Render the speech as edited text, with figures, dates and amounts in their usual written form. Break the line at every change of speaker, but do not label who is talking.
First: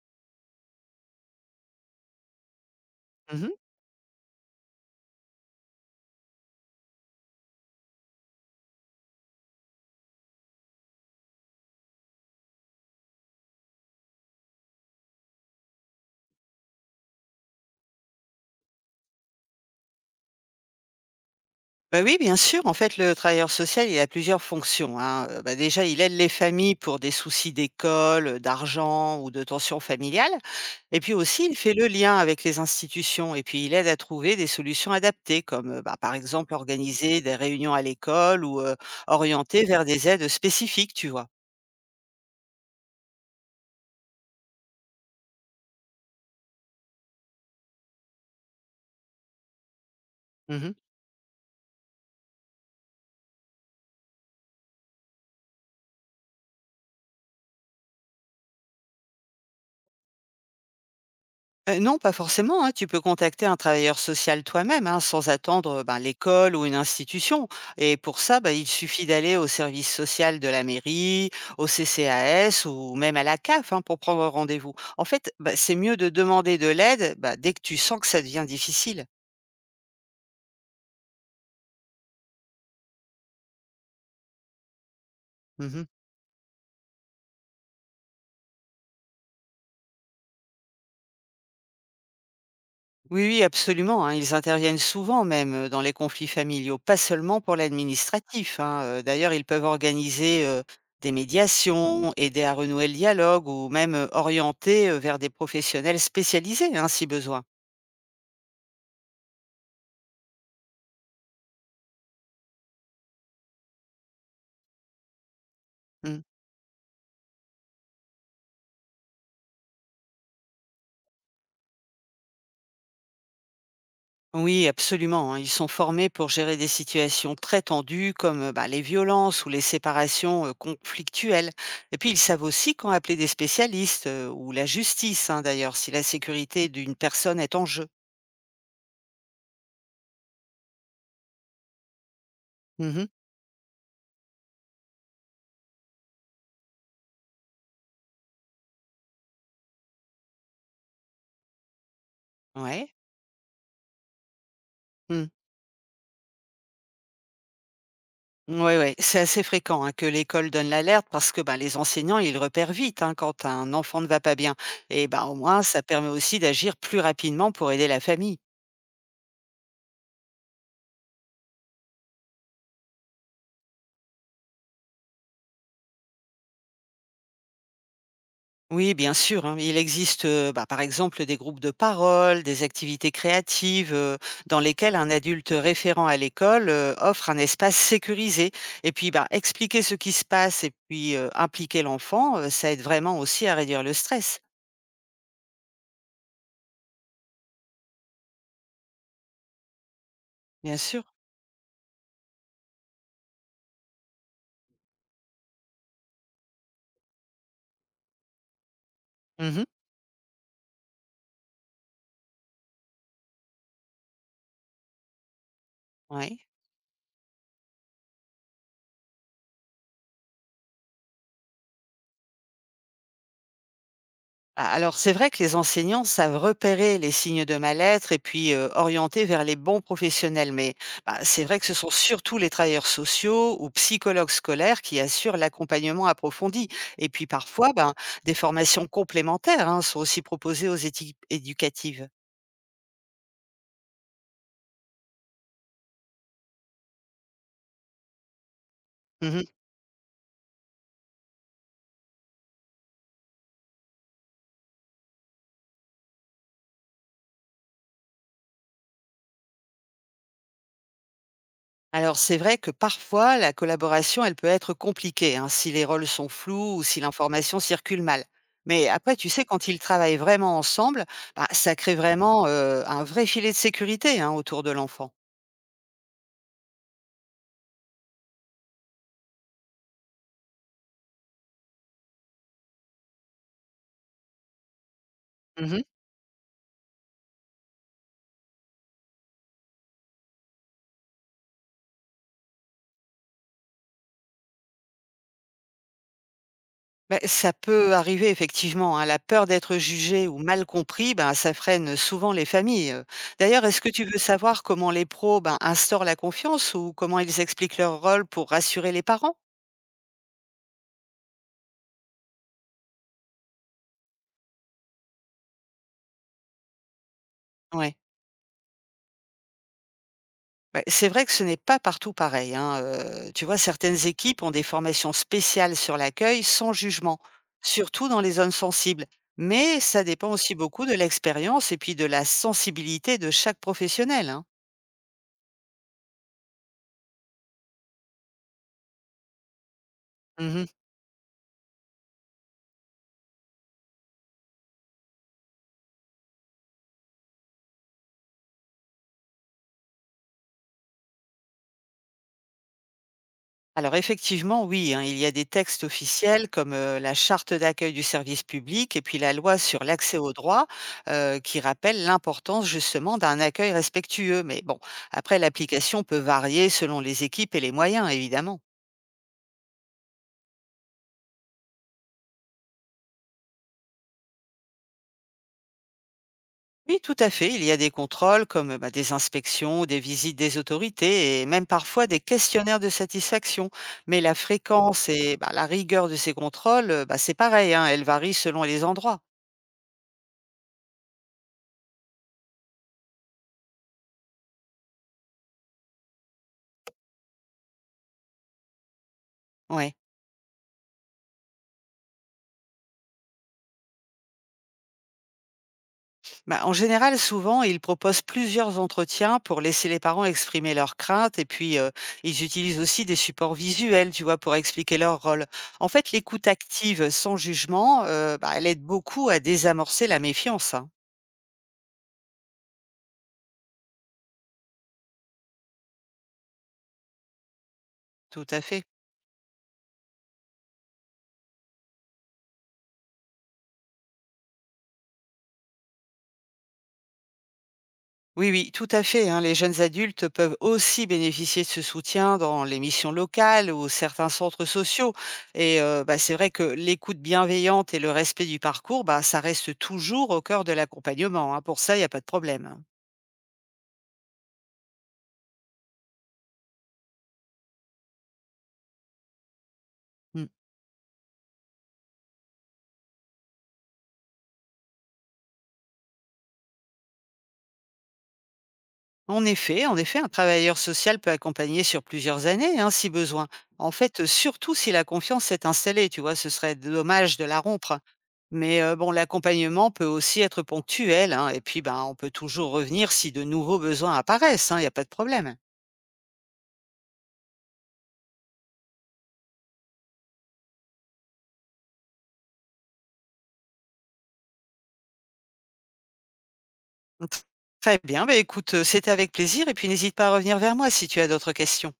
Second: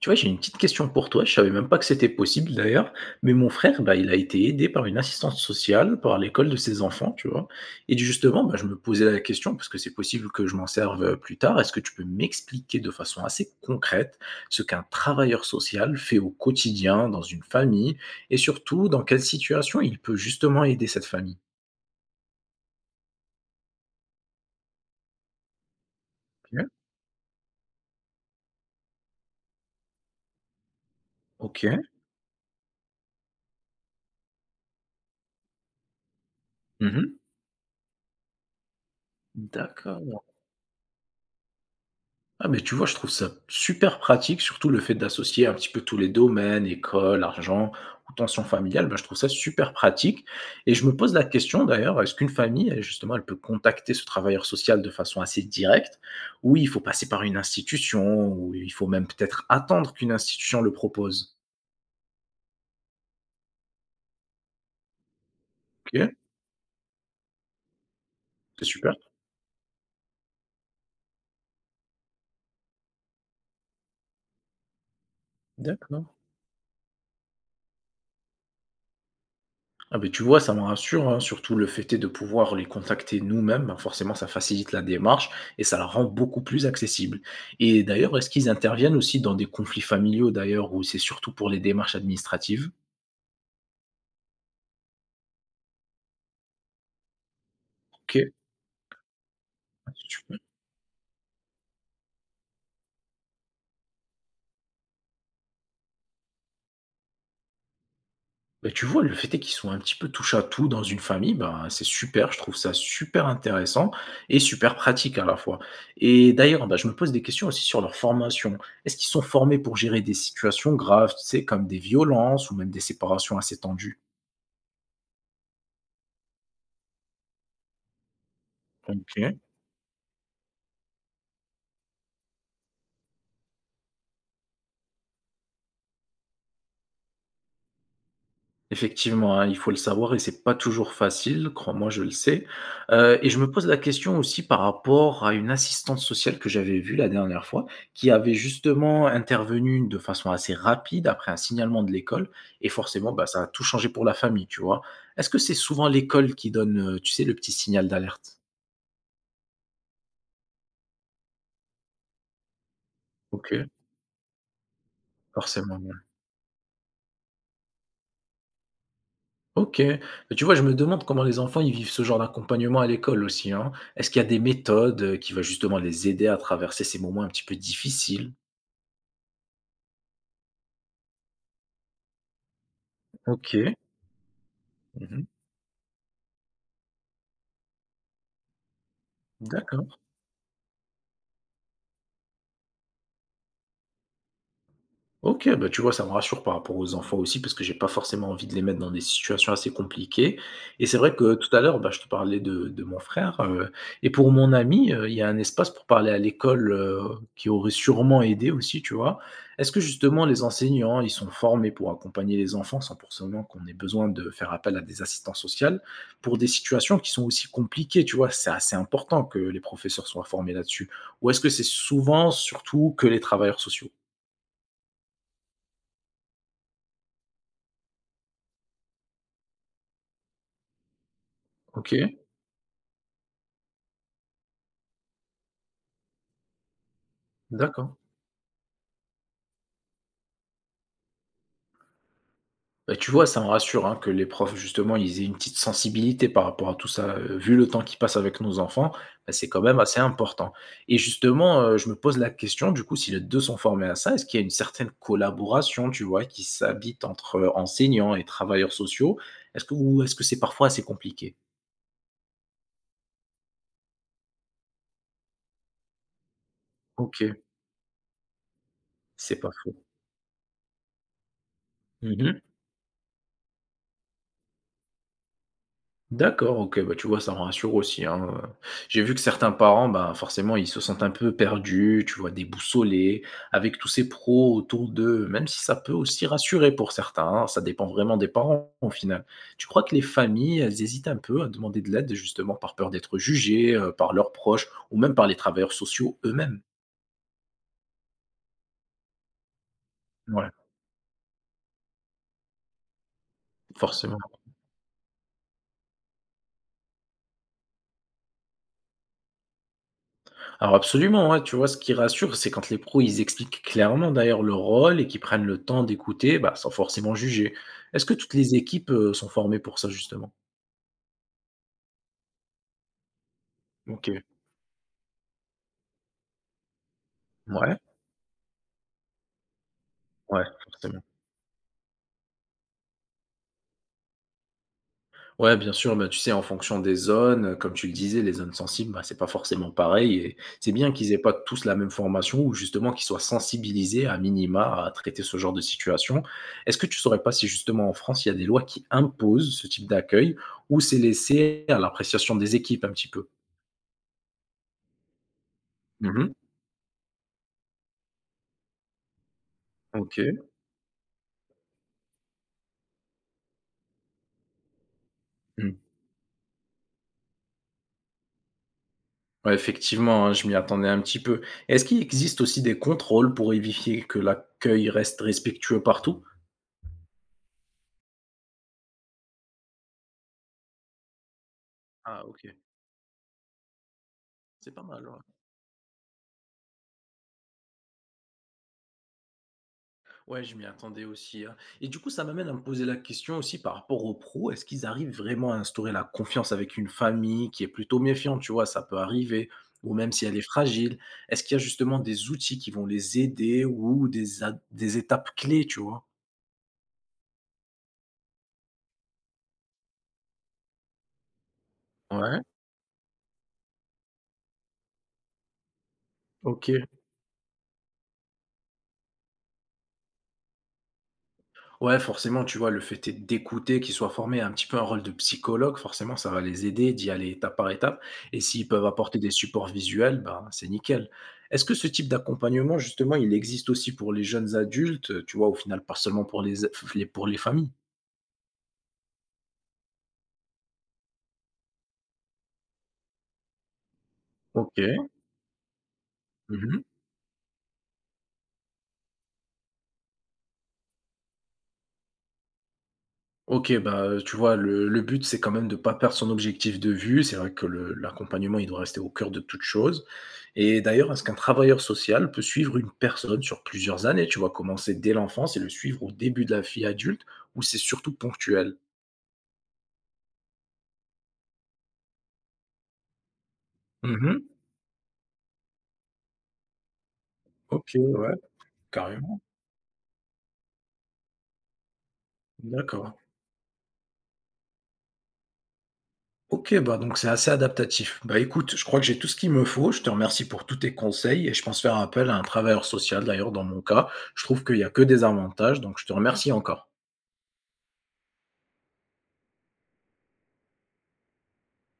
Tu vois, j'ai une petite question pour toi. Je savais même pas que c'était possible d'ailleurs, mais mon
Mmh.
frère, bah, il a été aidé par une assistante sociale, par l'école de ses enfants, tu vois. Et justement, bah, je me posais la question, parce que c'est possible que je m'en serve plus tard. Est-ce que tu peux m'expliquer de façon assez concrète ce qu'un travailleur social fait au quotidien dans une famille et surtout dans quelle situation il peut justement aider cette famille?
Bah, oui, bien sûr. En fait, le travailleur social, il a plusieurs fonctions, hein. Déjà, il aide les
Ok.
familles pour des soucis d'école, d'argent ou de tensions familiales, et puis aussi, il
Ok.
fait le lien avec les institutions et puis il aide à trouver des solutions adaptées comme, par exemple,
Mhm.
organiser des réunions à l'école ou, orienter vers des
D'accord.
aides spécifiques, tu vois?
Ah, mais tu vois, je trouve ça super pratique, surtout le fait d'associer un petit peu tous les domaines, école, argent ou tension familiale, bah, je trouve ça super pratique. Et
Mmh.
je me pose la question d'ailleurs, est-ce qu'une famille, elle, justement, elle peut contacter ce travailleur social de façon assez directe, ou il faut passer par une institution, ou il faut même peut-être attendre qu'une institution le propose?
Non, pas forcément, hein. Tu peux contacter un travailleur social toi-même, hein, sans attendre, ben,
Ok,
l'école ou une institution, et pour ça, bah,
c'est
il
super.
suffit d'aller au service social de la mairie, au CCAS ou même à la CAF, hein, pour prendre rendez-vous. En fait, bah, c'est mieux
D'accord.
de demander de l'aide, bah, dès que tu sens que ça devient difficile.
Ah ben tu vois, ça me rassure, hein, surtout le fait est de pouvoir les contacter nous-mêmes, ben, forcément ça facilite la démarche et ça la
Mmh.
rend beaucoup plus accessible. Et d'ailleurs, est-ce qu'ils interviennent aussi dans des conflits familiaux d'ailleurs, ou c'est surtout pour les démarches administratives?
Oui, oui, absolument, hein. Ils interviennent souvent même, dans les conflits familiaux, pas seulement pour
OK,
l'administratif, hein, d'ailleurs, ils peuvent
ah super.
organiser, des médiations, aider à renouer le dialogue ou même, orienter, vers des professionnels spécialisés, hein, si besoin.
Bah, tu vois, le fait est qu'ils sont un petit peu touche à tout dans une famille, ben, c'est super, je trouve ça super intéressant et super pratique à la fois.
Mmh.
Et d'ailleurs, bah, je me pose des questions aussi sur leur formation. Est-ce qu'ils sont formés pour gérer des situations graves, tu sais, comme des violences ou même des séparations assez tendues?
Oui, absolument, hein, ils sont formés pour gérer des situations très tendues comme, les
OK.
violences ou les séparations, conflictuelles, et puis ils savent aussi quand appeler des spécialistes, ou la justice, hein, d'ailleurs, si la sécurité d'une personne est en jeu.
Effectivement, hein, il faut le savoir et c'est pas toujours facile, crois-moi, je le sais,
Mmh.
et je me pose la question aussi par rapport à une assistante sociale que j'avais vue la dernière fois, qui avait justement intervenu de façon assez rapide après un signalement de l'école et
Ouais.
forcément, bah, ça a tout changé pour la famille, tu vois?
Mmh.
Est-ce que c'est souvent l'école qui donne, tu sais, le petit signal d'alerte?
Ouais, ouais, c'est assez fréquent, hein, que l'école donne l'alerte parce que, ben, les enseignants, ils repèrent vite, hein, quand
OK,
un enfant ne va pas bien, et ben, au moins,
forcément.
ça permet aussi d'agir plus rapidement pour aider la famille.
OK. Bah, tu vois, je me demande comment les enfants, ils vivent ce genre d'accompagnement à l'école aussi, hein. Est-ce qu'il y a des méthodes, qui va justement les aider à traverser ces moments un petit peu difficiles?
Oui, bien sûr, hein, il existe, par exemple, des groupes de parole, des activités
OK.
créatives, dans lesquelles un
Mmh.
adulte référent à l'école, offre un espace sécurisé, et puis, bah, expliquer ce
D'accord.
qui se passe et puis, impliquer l'enfant, ça aide vraiment aussi à réduire le stress.
OK, bah, tu vois, ça me rassure par rapport aux enfants aussi, parce que j'ai pas forcément envie de les mettre dans des situations assez compliquées
Bien
et c'est
sûr.
vrai que tout à l'heure, bah, je te parlais de mon frère, et pour mon ami, il y a un espace pour parler à l'école, qui aurait sûrement aidé aussi, tu vois?
Mmh.
Est-ce que justement les enseignants, ils sont formés pour accompagner les enfants sans forcément qu'on ait besoin de faire appel à des assistants sociaux pour
Ouais.
des situations qui sont aussi compliquées, tu vois? C'est assez important que les professeurs soient formés là-dessus ou est-ce que c'est souvent surtout que les travailleurs sociaux?
A alors c'est vrai que les enseignants savent repérer les signes de mal-être et puis, orienter vers les bons professionnels, mais bah, c'est vrai que ce sont
OK.
surtout les travailleurs sociaux ou psychologues scolaires qui assurent l'accompagnement approfondi, et puis parfois,
D'accord.
ben, des formations complémentaires, hein, sont aussi proposées aux équipes éducatives.
Bah, tu vois, ça me rassure, hein, que les profs, justement, ils aient une petite sensibilité par rapport à tout ça, vu le temps qu'ils passent avec nos enfants, bah,
Mmh.
c'est quand même assez important et justement, je me pose la question, du coup, si les 2 sont formés à ça, est-ce qu'il y a une certaine collaboration, tu vois, qui s'habite entre, enseignants et travailleurs sociaux? Est-ce que ou est-ce que c'est parfois assez compliqué?
Alors c'est vrai que parfois la collaboration, elle peut être compliquée, hein, si les rôles sont flous ou si
OK,
l'information circule mal. Mais après, tu
c'est
sais,
pas
quand
faux.
ils travaillent vraiment ensemble, bah, ça crée
Mmh.
vraiment un vrai filet de sécurité, hein, autour de l'enfant.
D'accord, OK, bah, tu vois, ça me rassure aussi, hein, J'ai vu que certains parents, bah forcément, ils se sentent un peu perdus, tu vois, déboussolés, avec tous ces pros autour d'eux, même si ça
Mhm.
peut aussi rassurer pour certains, hein, ça dépend vraiment des parents, au final. Tu crois que les familles, elles hésitent un peu à demander de l'aide, justement, par peur d'être jugées, par leurs proches ou même par les travailleurs sociaux eux-mêmes?
Ben, ça peut arriver effectivement, hein. La peur d'être jugé ou
Ouais,
mal compris, ben, ça freine souvent les familles. D'ailleurs, est-ce que tu
forcément.
veux savoir comment les pros, ben, instaurent la confiance ou comment ils expliquent leur rôle pour rassurer les parents?
Alors absolument, ouais, tu vois, ce qui rassure, c'est quand les pros, ils expliquent clairement d'ailleurs leur rôle et qu'ils prennent le temps d'écouter, bah, sans forcément juger.
Ouais.
Est-ce que toutes les équipes, sont formées pour ça justement?
Bah, c'est vrai que ce n'est pas partout pareil, hein, tu vois, certaines
OK.
équipes ont des formations spéciales sur l'accueil sans jugement,
Ouais,
surtout dans les zones sensibles. Mais ça dépend
ouais,
aussi beaucoup de
forcément.
l'expérience et puis de la sensibilité de chaque professionnel, hein.
Ouais, bien sûr, bah, tu sais, en fonction des zones, comme tu le disais, les zones sensibles, bah, c'est pas forcément pareil et
Mmh.
c'est bien qu'ils aient pas tous la même formation ou justement qu'ils soient sensibilisés à minima à traiter ce genre de situation. Est-ce que tu saurais pas si justement en France, il y a des lois qui imposent ce type d'accueil ou c'est laissé à l'appréciation des équipes un petit peu?
Alors effectivement, oui, hein, il y a des textes
Mmh.
officiels comme, la charte d'accueil du service public et puis la loi sur l'accès aux
OK.
droits, qui rappellent l'importance justement d'un accueil respectueux. Mais bon, après
Mmh.
l'application peut varier selon les équipes et les moyens, évidemment.
Ouais, effectivement, hein, je m'y attendais un petit peu. Est-ce qu'il existe aussi des contrôles pour éviter que l'accueil reste respectueux partout?
Oui, tout à fait. Il y a des contrôles comme, bah, des inspections, des visites des autorités et même parfois des
Ah OK,
questionnaires de satisfaction. Mais la
c'est pas mal,
fréquence
ouais.
et, bah, la rigueur de ces contrôles, bah, c'est pareil, hein, elle varie selon les endroits.
Ouais, je m'y attendais aussi, hein. Et du coup, ça m'amène à me poser la question aussi par rapport aux pros. Est-ce qu'ils arrivent vraiment à instaurer la confiance avec une famille qui est plutôt méfiante, tu vois? Ça peut arriver, ou
Ouais.
même si elle est fragile. Est-ce qu'il y a justement des outils qui vont les aider ou des étapes clés, tu vois?
Bah, en général, souvent, ils proposent plusieurs entretiens pour laisser les parents exprimer leurs craintes et puis
Ouais,
ils utilisent aussi des supports visuels, tu vois, pour expliquer leur rôle. En fait, l'écoute
ok.
active sans jugement, bah, elle aide beaucoup à désamorcer la méfiance, hein.
Ouais, forcément, tu vois, le fait est d'écouter, qu'ils soient formés à un petit peu un rôle de psychologue, forcément, ça va les aider d'y aller étape par étape. Et
Tout à
s'ils
fait.
peuvent apporter des supports visuels, ben, c'est nickel. Est-ce que ce type d'accompagnement, justement, il existe aussi pour les jeunes adultes, tu vois, au final, pas seulement pour pour les familles?
Oui, oui, tout à fait, hein. Les jeunes adultes peuvent aussi bénéficier de ce soutien dans les missions locales ou certains centres
Ok.
sociaux. Et bah, c'est vrai que
Mhm.
l'écoute bienveillante et le respect du parcours, bah, ça reste toujours au cœur de l'accompagnement, hein. Pour ça, il n'y a pas de problème, hein.
OK, bah, tu vois, le but, c'est quand même de ne pas perdre son objectif de vue. C'est vrai que le l'accompagnement, il doit rester au cœur de toute chose
Mm.
et d'ailleurs, est-ce qu'un travailleur social peut suivre une personne sur plusieurs années, tu vois? Commencer dès l'enfance et le suivre au début de la vie adulte ou c'est surtout ponctuel?
En effet, un travailleur social peut accompagner sur plusieurs années, hein, si besoin. En fait,
Mmh.
surtout si la confiance s'est installée, tu vois, ce serait dommage de la
OK,
rompre.
ouais,
Mais bon,
carrément.
l'accompagnement peut aussi être ponctuel, hein, et puis ben, on peut toujours revenir
D'accord.
si de nouveaux besoins apparaissent, hein, il n'y a pas de problème.
OK, bah, donc c'est assez adaptatif. Bah, écoute, je crois que j'ai tout ce qu'il me faut. Je te remercie pour tous tes conseils et je pense faire appel à un travailleur social, d'ailleurs, dans mon cas. Je trouve qu'il y a que des avantages, donc je te remercie encore.
Tr- Très bien, ben, écoute, c'était avec plaisir, et puis n'hésite pas à revenir vers moi si tu as d'autres questions.